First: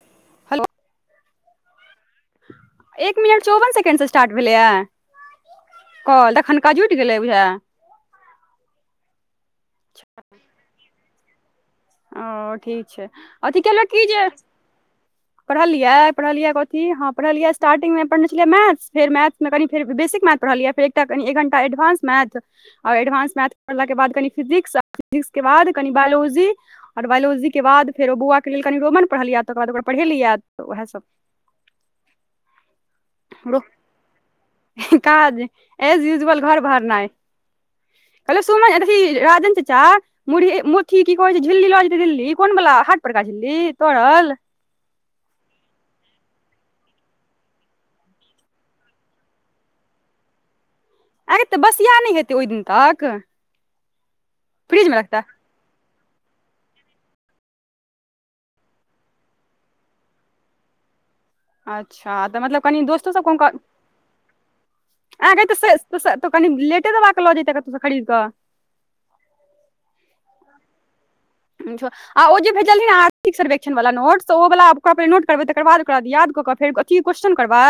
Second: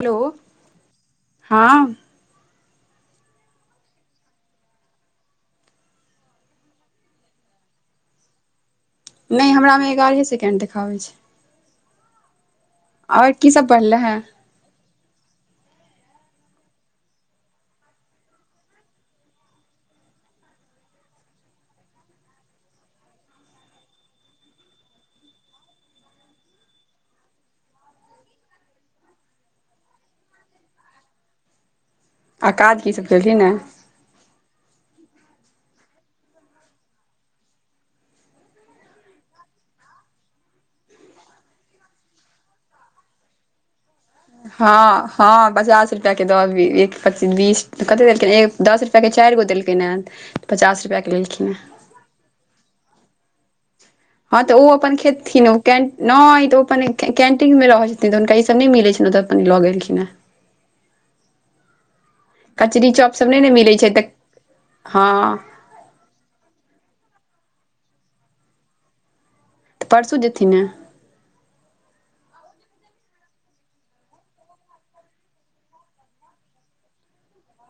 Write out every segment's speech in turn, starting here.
hello हँ एक minute चौवन सेकंड स स्टार्ट भेलैया कॉल तखनका जुटि गेलै बुझाइया नहि हमरामे एगारहे सेकेंड देखाबै छै ओ ठीक छै आओर की अथी सब कहलौं बढ़ले की हे जे पढ़लियै पढ़लियै कथी हँ पढ़लियै स्टार्टींग मे पढ़ने छलियै मैथ्स फेर मैथ मे कनि फेर बेसिक मैथ पढ़लियै फेर एकटा कनि एक घंटा एडवांस मैथ और एडवांस मैथ पढ़लाके बाद कनि फिजिक्स आ फिजिक्सके बाद कनि बायोलॉजी और बायोलॉजी के बाद फेर ओ बौआके लेल कनि रोमन पढ़लियै तऽ ओकर बाद ओकरा पढ़ेलियै तऽ उएहसभ आ काज की सब केलखिन हैं काज एज यूजवल घर बहारनाई कहलो सोमन अथि राजन चाचा मुरही मुरथी कि कहै छै झिल्ली लऽ जेतै दिल्ली कोन वला हाट परका झिल्ली तरल हँ हँ पचास रुपया के दऽ अबही एक पचीस बीस कते देलखिन एक दस रुपया के चारि गो देलकैन हेँ पचास रुपया के लेलखिन हँ तिया नहि हेतै ओहि दिन तक हँ तऽ ओ फ्रिज अपन मे रखतै खेथिन ओ कें नहि तऽ ओ अपन कैंटीन मे रहैत छथिन तऽ हुनका ई सब नहि मिलैत छनि ओतऽ अपन लऽ गेलखिन हे [inaudible] अच्छा तऽ मतलब कनि कचरी दोस्तो चॉप सब क नहि हुनकर ने मिलै छै तऽ हँ ऐंगे तऽ से त कनि लेटे दबाकऽ लऽ जेतै कत्तोस खरीद कऽ परसू जेथिन ने छौ आ ओ जे भेजलि रहे ने आर्थिक सर्वेक्षण वला नोट से ओ वला ओक नोट करबै तकर बाद ओकरा याद कऽ क फेर की क्वेश्चन करबै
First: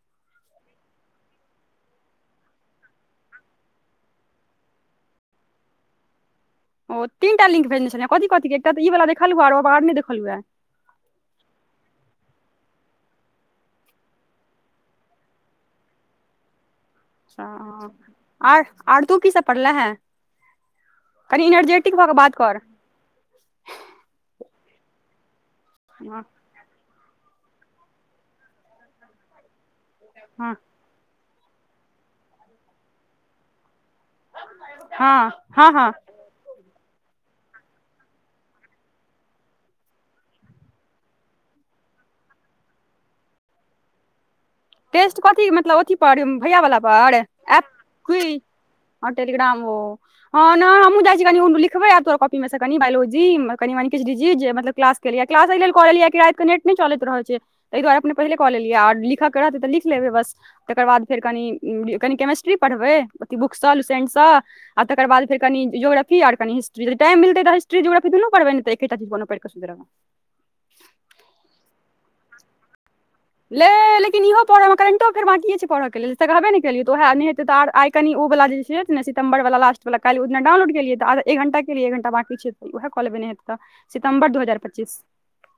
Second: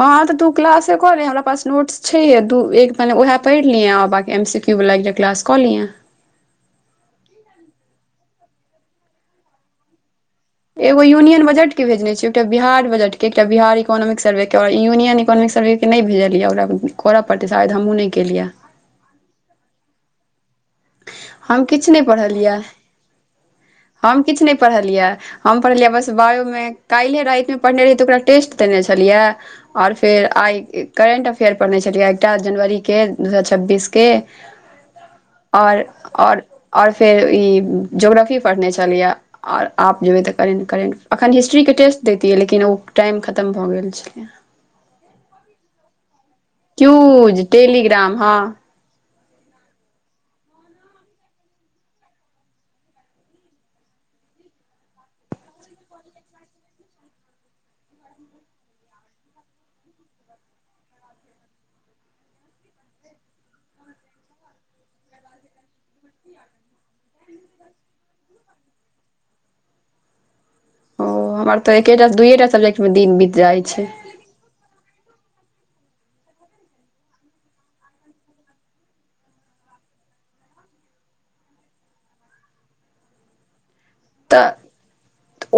हँं तऽ तू क्लासे करेै हमरा पास नोट्स छै दू एक मन उहए पढ़ लिय बाकी एम सी क्यों क्यू बला एकटा क्लास कऽ लियै ओ ती टा लिंक भेजने छल कथि कथि के एकटा ई बला देखलु है ओरो नहि देखले यऽ एगो यूनियन बजट के भेजने छिय एकटा बिहार बजट के एकटा बिहार इकोनॉमिक सर्वे के यूनियन इोनॉमिक सर्वे के नहि भेजलियै ओकरा बुक मे हॅं आर आर तू की सब पढ़ले हैं कनि हम किछ एनर्जेटिक नहि भऽ के बात पढ़लियै कर हम किछ नहि पढ़लियै हम पढ़लियै बस हँ बायोमे काल्हिे रातिमे पढ़ने रही तऽ ओकरा टेस्ट देने छलियै आओर फेर हँ आइ करेंट अफेयर पढ़ने छलियै एकटा जनवरीे दू हजार छब्बीस के हँ हँ ओर हँ ओर और फेर ई जोग्रफी पढ़ने छलिय और आब जेबै तऽ करेंट करेंट एखन हिस्ट्रीके टेस्ट दैतियै लेकिन ओ टाइम खतम भऽ गेल छलैया टेस्ट कथी मतलब अथी पर भैया वला पर क्यूज ऐप टेलीग्राम हँ क्वीज हं टेलीग्राम ओ हँ नै हमहुँ जाइ छी कनि उ लिखबे आब तोरा कॉपी मे से कनि बायोलॉजी कनि मनि किछु डीजिट जे मतलब क्लास क्लास एहि लेल कऽ लेलियै कि रातति के नेट नहि चलैत रहल ता दुआरे अपने पहिे कऽ लेलिय आर लिखक क रहते तऽ लिख लेबै बस तकर बाद फेर कनि कनि केमिस्ट्री पढ़बै अथ बुकसँ लुसेंट सँ आ तकर बाद फेर कनि जोग्रफी आर कनि हिट्री टाइमिलतै त हिस्ट्री दुूनो पढ़ब ने तऽ एकटा को नो [unintelligible] ओ हमर तऽ एकेटा दुइए टा सब्जेक्ट मे दिन बित लेली त इहो पढ़ऽ मे करेंटो अफेर्य छै पढ़ के लेल तऽ कहबे ने केलिय तऽह हे त आर आइ कनि ओ वाला जे छै सितम्बर वला लास्ट वलाकल्हिना डाउनलोड केलियै तऽ एक घंटाे केलिय एक घंटा बाकी छै उएहऽ कलेबे नहि हैते तऽ तऽ सितमबर दू हजार पच्चीस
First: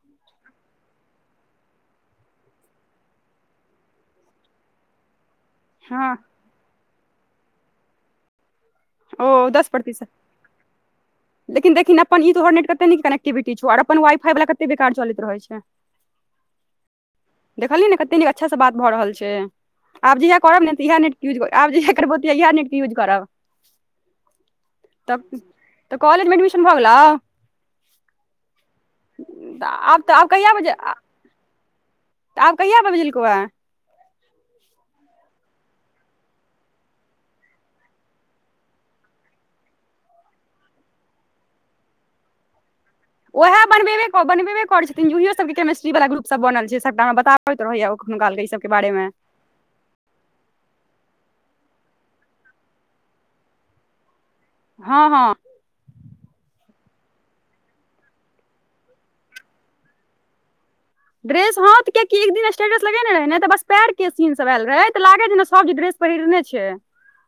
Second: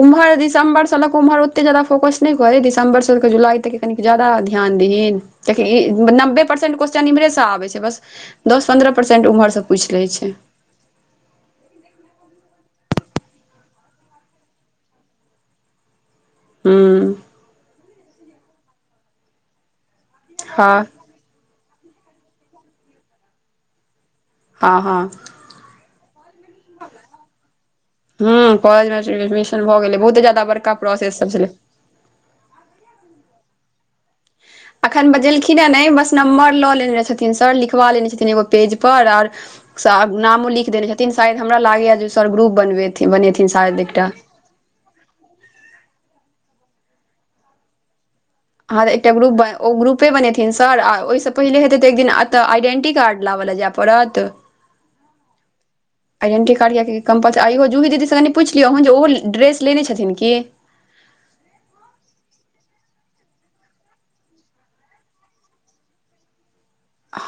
उम्ह दिसम्बरसँ लऽ ओम्हर ओतेक जादा फोकस नहि करै दिसम्बरसँऽ जुलाइ तक कनि ज्यादा ध्यान दहीन ताकि हँ ई नब्बे परसेंट क्वेेश्चन इम्हरेसँ आबै छै बस दस पन्द्रह परसेन्ट ओ ओम्हर सँ दस पूछि लै प्रतिशत छै लेकिन देखिन अपन ई तोहर नेट कते नीक कनेकटिविटी छौ आर अपन वाईफाई वाला कते बेकार चलैत रहै छै हू देखलियै ने कतेक नीक अच्छासँ बात भऽ रहल छै आब जहिया करब हँ ने तऽ इएह नेट यूज आब जे इहै करबो त इएह नेटके यूज करब हँ हँ तब तऽ कॉलेजमे एडमिशन भऽ गेलौ हूँ कॉलेज मे एडमिशन तऽ भऽ गेलै आब तऽ बहुते आब जाद्दा बड़का प्रोसेस छलै तऽ आब कहिआ बैजेलक एऻ एखन बजेलखिन हे ने बस नम्बर लऽ लेने छथिन सर लिखवा लेने छथिन एगो पेज पर आओर नामो लिख देले छथिन शायद हमरा लागेएा जे सर ग्रुप बनबे ओएह बनबेबे कर बनबेब करे छै जूहीयो सब क्रमेस्टी वला ग्रुप सब बनल सबटा हमरा बताब रहै यऽ अखनो ई सब हॅं एकटा ग्रुप ओ ग्रुपे बनेथिन सर आ ओहिसँ पहिले हेतै तऽ एक दिन एतय आइडेंटी कार्ड लाबल लेल जाय पड़त हँ हँ [unintelligible] आइडेंटी कार्ड यए कम पाच आ इ यो जूही दिदीसँ कनि पुछि लियौ हून जे ओहो ड्रेस लेने छथिन कि ड्रेस हाथ के एक दिन स्टेटस लगेने रहे ने तऽ बस पैर के सीन सब आयल रहे तऽ लागे छै ने सब ड्रेस पहिरने छै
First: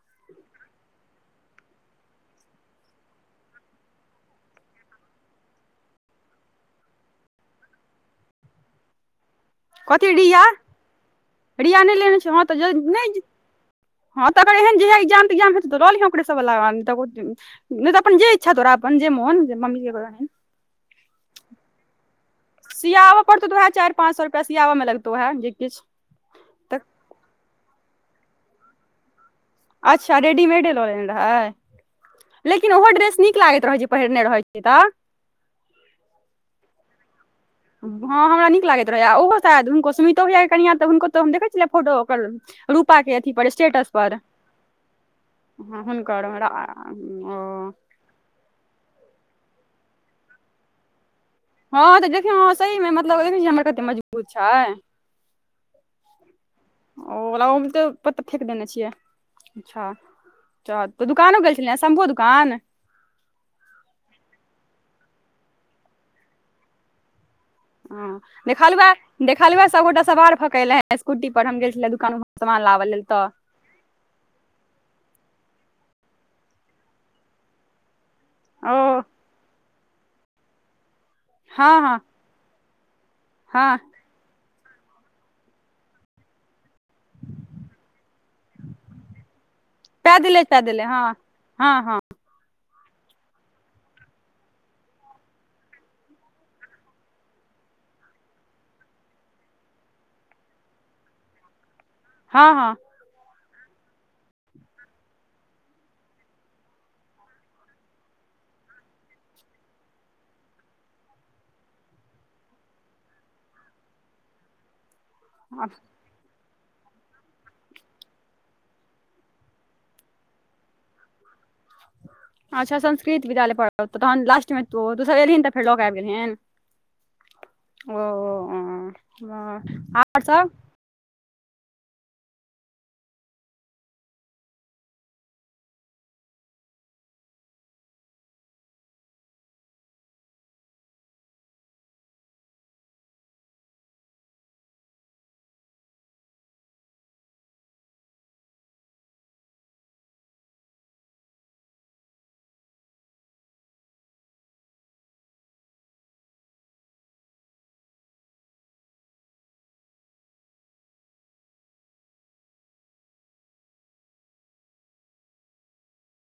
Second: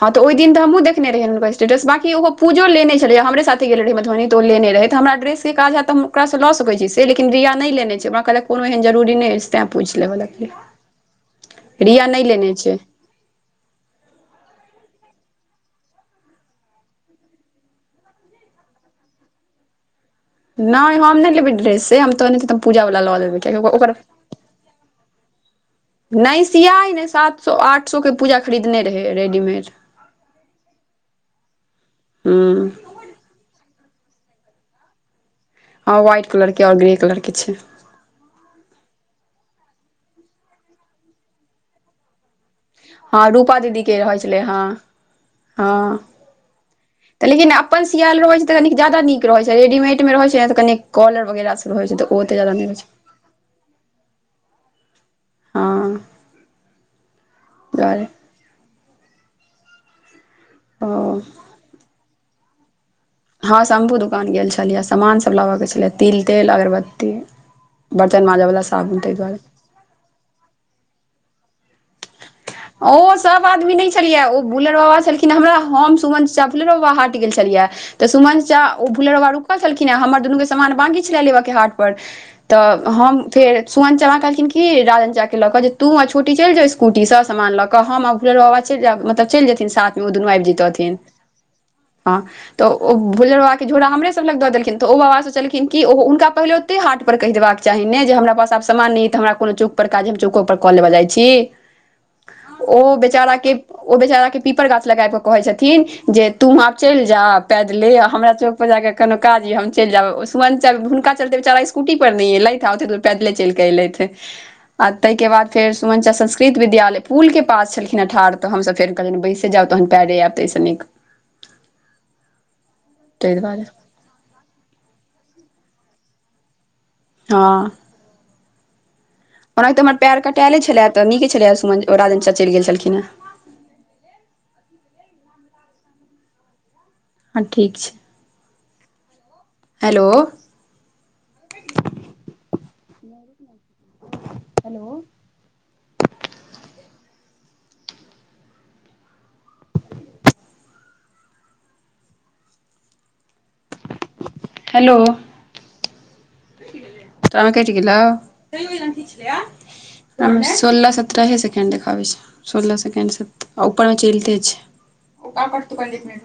हँ तऽ ओहि दिन तऽ हमहूँ देखने रहियै हुनका स्टेटस बाँकी ओ पूजो ने छलै हमरे साथे गेल रहे मधुबनी तऽ ओ लने रहैऽ हमरा प्रेस के काज हय त हम ओकरासँ लऽ सकैत छी से लेकिन रिया नहि लेने छै ओरा लए कोनो एहन जरुरी नहि अछि तैँ पूछि कथी लेबऽ रिया लगलियै रिया नहि लेने छै हँ तऽ ज नहि हँ तऽ अग एहनह एग्जाम तेग्जाम हे तऽ ल लिहे ओकर सब बला नहि तऽ अपन जे इच्छा हो रह अपन जे म होन जे मम्मी नहि हम ने लेबय ड्रेस से हम तऽ नहि तऽ हम पूजा वला लऽ सियाबऽ लेबै पड़तौ तऽ उह कियाकि ओकर चारि पाँच सए रुपया सियाबऽ लगतौ उहे जे किछ नहि सियाई नहि सात सौ आठ सौ के पूजा खरीदने रहै रेडीमेड अच्छा रेडीमेडे लऽ लेने रहै हूँ लेकिन ओहो ड्रेस नीक नीक लागैत रहैत छै पहिरने रहैत छै तऽ हँ वहाइट कलर के आओर ग्रे कलर के छै हँ हमरा नीक लागैत रहै आ ओहो शायद हुनको सुमितो भईया कनिया तऽ हुनको तऽ हम देखै छलियै फोटो ओकर रूपाके हँ अथी पर रूपा दीदी स्टेटस के पर रहै छलै हँ हुनकर कनि अपन सियाल रहै छै तऽ कनी जादा नीक रहै छै रेडीमेड मे रहै छै ने तऽ कनि कलर वगैरह सभ हँ तऽ देखियौ सहीमे मतलब देखे छी हमर कतेक मजबूत छै हँ ओ ओला ओमे तऽ दुआरे प्त फेेक देने छियै अच्छा चल ओ तऽ दुकानो गेल छलिय शंभुओ दुकान हँ शम्भु दोकान गेल छलियै सामानसभ लेयके छलै तिल तेल अगरबत्ती ह बर्तन माजऽ वला देखलु साबुन ताहि दुआरे देखलु सबगोटा सवार भकेले स्कूटी पर हम गेल छले दुकान सामान लाबऽ ओ लेल तऽ सब आदमी नहि छलियै ओ बुलर बाबा छलखिन हमरा हम सुमन चच्चा बाबा हाट गेल छलियै तऽ सुमन चाचा ओ भुलर बाबा रुकल छलखिन हे हमर दुनू के सामान बाकी छले लेब के हँ हाट पर हँ तऽ हम फेर हँ सुमन चचा कहलखिन कि राजन चाचाक लऽ कऽ जे तू आ छोटी चलि जाउ स्कूटीसँ समान लक हम आ भुलर बाबा चल लथ ओ दुनू पैदले आबि पैदले जेतथिन हँ हँ हँ ह तऽ ओ भुलर बाबा के झोड़ा हमरे सब लग दऽ देलखिन तऽ ओ बाबा सोचलखिन की ओ हुनका पहिले कते हाट पर कहि देबाक चाही ने जे हमरा पास आब सामान नहि त हमरा कोनो चौक पर काज हम चौको पर कऽ लेबऽ जाई छी हँ ओ बेचारा के ओ बेचाराे पीपर गाछ लग आबि कऽ कहैत छथिन जे तू आब चलि जा पैदले आ हमरा सभ क कोनो काज य हम चलि जाब सुमन चा हुनका चलते बेचारा स्कूटी पर नहि एलै पैदले चलकि एलैथ आ तै के बाद हँ फेर सुमनचा संस्कृत विद्यालय के पुल के पास छलखिन ठार तऽ हमसभ फेर कहलनि बैसे जाउ तहन पैरे आयब ताहिसँ नीक [inaudible] अच्छा संस्कृत ताहि विद्यालय दुआरे पढ़त तहन लास्टमे तु सब एलहिन तऽ फेर लऽ क आबि गेलहिन हं ओ आँ ओनाहि ते हमर पर कटाएले छले तऽ नीके छलै सुमन ओ राजन चलि गेल छलखिन हँ हँ ठीक छै हेलो [unintelligible] हेलो हेलो कटि गेलयो हम सोलह सत्रहे सेकेंड देखाबै छै सोलह सेकेंडस ऊपर चलते छै